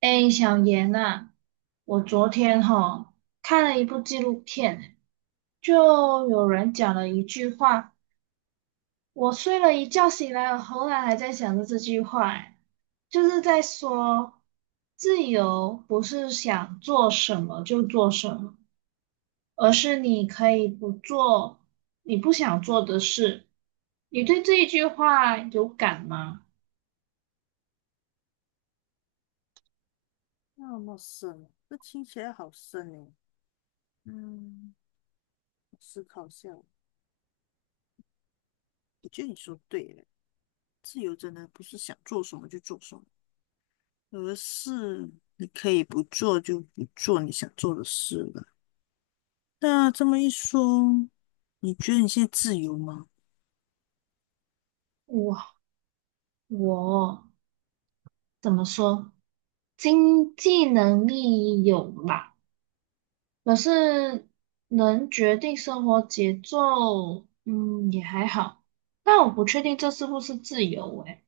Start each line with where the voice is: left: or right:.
right: 哎，小严啊，我昨天哈看了一部纪录片，就有人讲了一句话，我睡了一觉醒来，我后来还在想着这句话，哎就是在说自由不是想做什么就做什么，而是你可以不做你不想做的事。你对这一句话有感吗？
left: 那么深，这听起来好深哦。嗯，我思考一下哦，我觉得你说对了，自由真的不是想做什么就做什么，而是你可以不做就不做你想做的事了。那这么一说，你觉得你现在自由吗？
right: 我我怎么说？经济能力有吧，可是能决定生活节奏，嗯，也还好。但我不确定这是不是自由诶，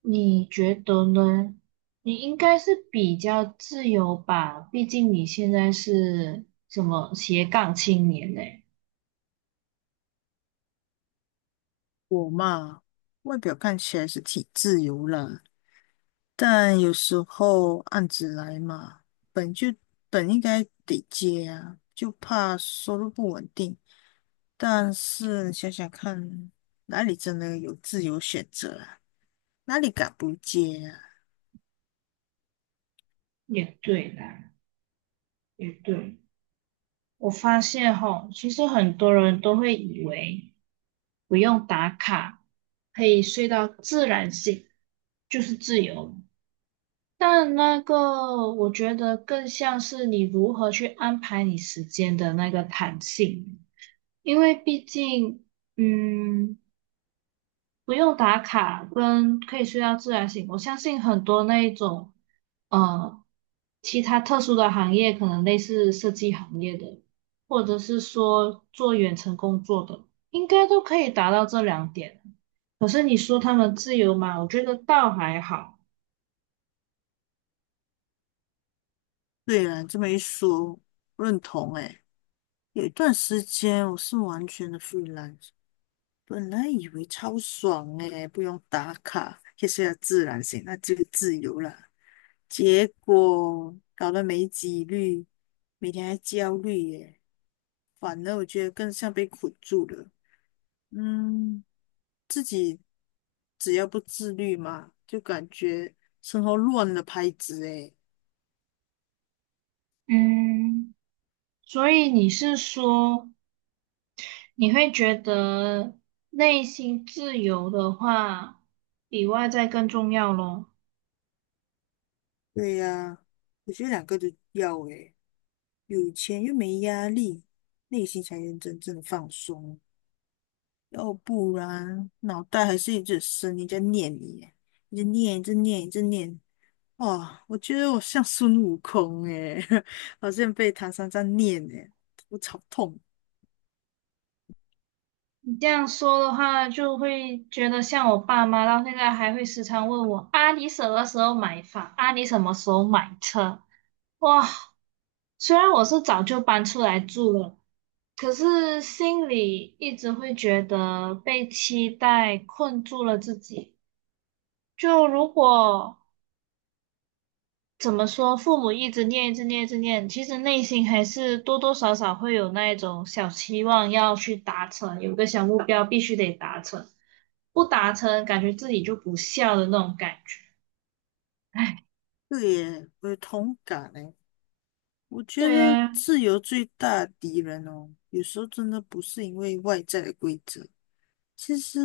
right: 你觉得呢？你应该是比较自由吧，毕竟你现在是什么斜杠青年呢？
left: 我嘛，外表看起来是挺自由啦，但有时候案子来嘛，本就本应该得接啊，就怕收入不稳定。但是想想看，哪里真的有自由选择啊？哪里敢不接啊？
right: 也对啦，也对。我发现吼，其实很多人都会以为不用打卡，可以睡到自然醒，就是自由。但那个，我觉得更像是你如何去安排你时间的那个弹性，因为毕竟，嗯，不用打卡，跟可以睡到自然醒。我相信很多那一种，呃，其他特殊的行业，可能类似设计行业的，或者是说做远程工作的，应该都可以达到这两点。可是你说他们自由嘛，我觉得倒还好。
left: 对啊，这么一说，认同诶。有一段时间我是完全的 freelance，本来以为超爽诶，不用打卡，也是要自然型，那就自由了。结果搞得没几率，每天还焦虑耶，反而我觉得更像被捆住了。嗯，自己只要不自律嘛，就感觉生活乱了拍子诶。
right: 嗯，所以你是说你会觉得内心自由的话，比外在更重要咯？
left: 对呀，我觉得两个都要诶，有钱又没压力，内心才能真正的放松。要不然脑袋还是一直生，一直念你，一直念，一直念，一直念，哇，我觉得我像孙悟空诶，好像被唐三藏念诶，我超痛。
right: 你这样说的话，就会觉得像我爸妈到现在还会时常问我啊，你什么时候买房？啊，你什么时候买车？哇，虽然我是早就搬出来住了，可是心里一直会觉得被期待困住了自己。就如果怎么说，父母一直念，一直念，一直念，其实内心还是多多少少会有那一种小期望要去达成，有个小目标必须得达成，不达成感觉自己就不孝的那种感觉。哎，
left: 对耶，我有同感诶。我觉
right: 对
left: 得
right: 啊，
left: 自由最大的敌人哦，有时候真的不是因为外在的规则，其实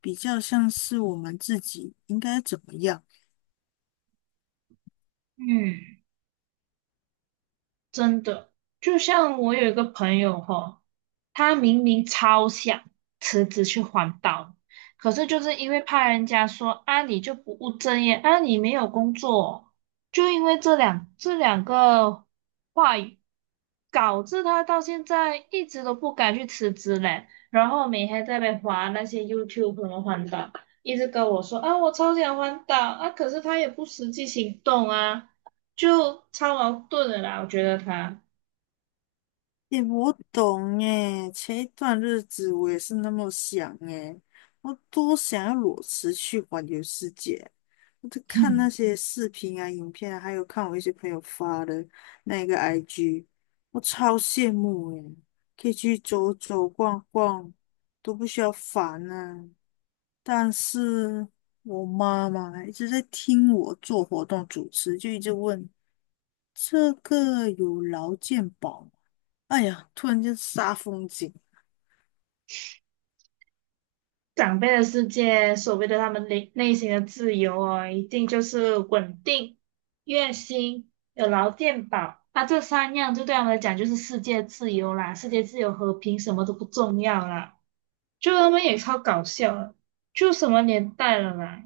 left: 比较像是我们自己应该怎么样。
right: 嗯。真的，就像我有一个朋友哈，他明明超想辞职去环岛，可是就是因为怕人家说啊你就不务正业，啊你没有工作，就因为这两个话语，导致他到现在一直都不敢去辞职嘞。然后每天在那边滑那些 YouTube 什么环岛，一直跟我说啊我超想环岛啊，可是他也不实际行动啊。就超矛盾的啦。我觉得他
left: 诶，我懂诶，前一段日子我也是那么想诶，我多想要裸辞去环游世界。我在看那些视频啊、影片啊，还有看我一些朋友发的那个 IG，我超羡慕诶，可以去走走逛逛，都不需要烦啊。但是我妈妈一直在听我做活动主持，就一直问这个有劳健保。哎呀，突然间杀风景。
right: 长辈的世界，所谓的他们内内心的自由哦，一定就是稳定、月薪、有劳健保，那这三样就对他们来讲就是世界自由啦，世界自由和平什么都不重要啦。就他们也超搞笑了，就什么年代了啦？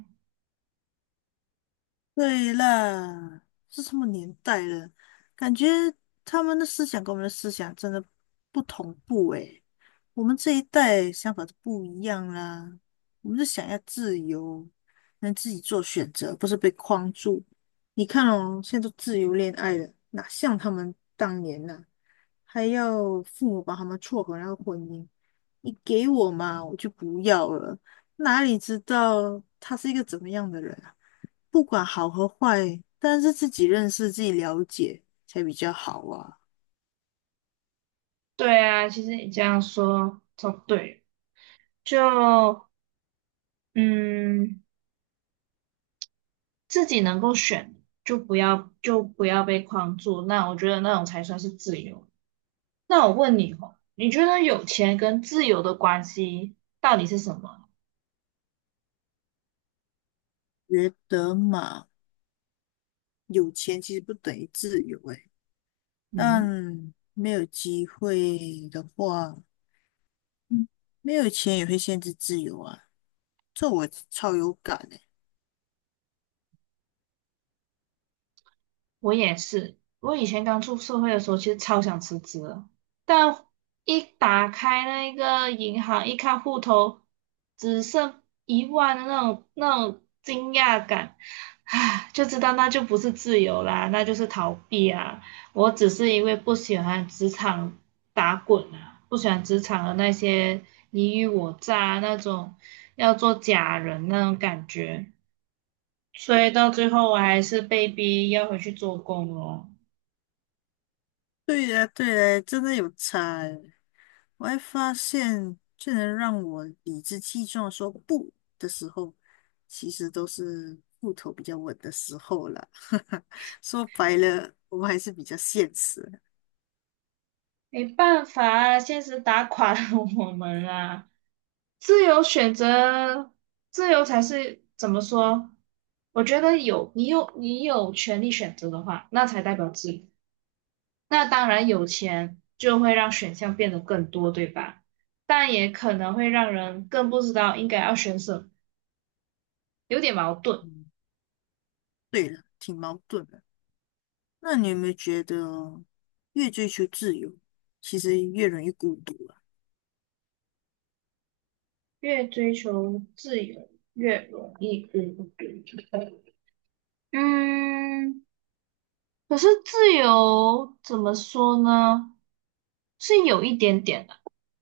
left: 对啦，是什么年代了？感觉他们的思想跟我们的思想真的不同步诶。我们这一代想法是不一样啦，我们是想要自由，能自己做选择，不是被框住。你看哦，现在都自由恋爱了，哪像他们当年呐、还要父母把他们撮合那个婚姻，你给我嘛，我就不要了。哪里知道他是一个怎么样的人啊不管好和坏，但是自己认识、自己了解才比较好啊。
right: 对啊，其实你这样说超对，就嗯。自己能够选，就不要被框住。那我觉得那种才算是自由。那我问你哦，你觉得有钱跟自由的关系到底是什么？
left: 觉得嘛，有钱其实不等于自由诶，但
right: 嗯。
left: 没有机会的话，嗯没有钱也会限制自由啊。这我超有感诶。
right: 我也是，我以前刚出社会的时候，其实超想辞职的，但一打开那个银行，一看户头只剩1万的那种惊讶感，唉，就知道那就不是自由啦，那就是逃避啊。我只是因为不喜欢职场打滚啊，不喜欢职场的那些你虞我诈啊那种要做假人那种感觉。所以到最后我还是被逼要回去做工咯，
left: 对呀，对呀，真的有差诶。我还发现，最能让我理直气壮说不的时候，其实都是户头比较稳的时候了。说白了，我还是比较现实的。
right: 没办法啊，现实打垮了我们啊。自由选择，自由才是怎么说？我觉得有你有你有权利选择的话，那才代表自由。那当然，有钱就会让选项变得更多，对吧？但也可能会让人更不知道应该要选什么，有点矛盾。
left: 嗯，对了，挺矛盾的。那你有没有觉得，越追求自由，其实越容易孤独啊？
right: 越追求自由，越容易孤独。嗯，可是自由怎么说呢？是有一点点的。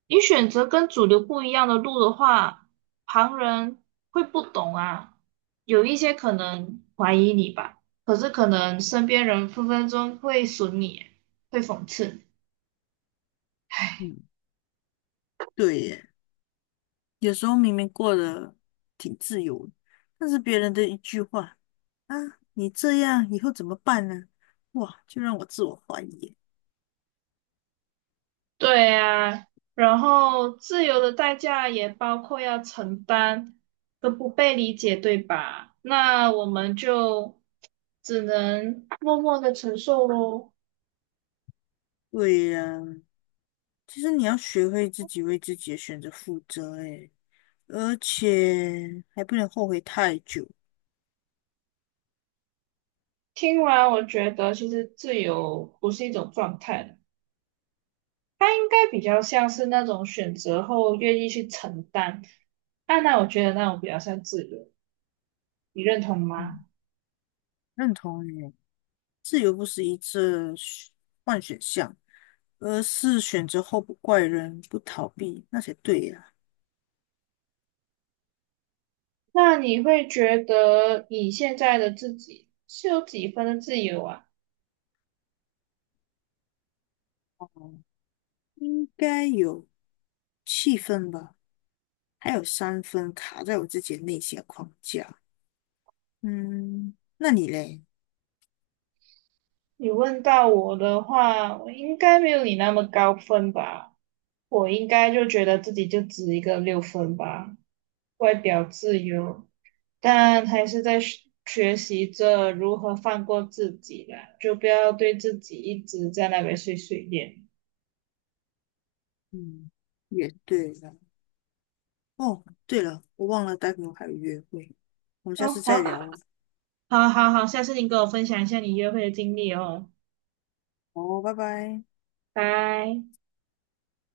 right: 你选择跟主流不一样的路的话，旁人会不懂啊，有一些可能怀疑你吧，可是可能身边人分分钟会损你，会讽刺你。
left: 嗯，对耶，有时候明明过得挺自由的，但是别人的一句话啊，你这样以后怎么办呢？哇，就让我自我怀疑耶。
right: 对呀，然后自由的代价也包括要承担的不被理解，对吧？那我们就只能默默的承受咯。
left: 对呀，其实你要学会自己为自己的选择负责，诶，而且还不能后悔太久。
right: 听完，我觉得其实自由不是一种状态，它应该比较像是那种选择后愿意去承担。啊，那我觉得那种比较像自由，你认同吗？
left: 嗯，认同你，自由不是一次选换选项，而是选择后不怪人，不逃避，那才对呀。
right: 那你会觉得你现在的自己是有几分的自由啊？
left: 哦，应该有7分吧，还有3分卡在我自己的内心的框架。嗯，那你嘞？
right: 你问到我的话，我应该没有你那么高分吧？我应该就觉得自己就值一个6分吧。外表自由，但还是在学习着如何放过自己啦，就不要对自己一直在那边碎碎念。
left: 嗯，也对了。哦，对了，我忘了待会我还有约会，我们下
right: 哦，
left: 次再
right: 好，
left: 聊
right: 好，好，好，下次你跟我分享一下你约会的经历哦，
left: 哦，拜拜。
right: 拜。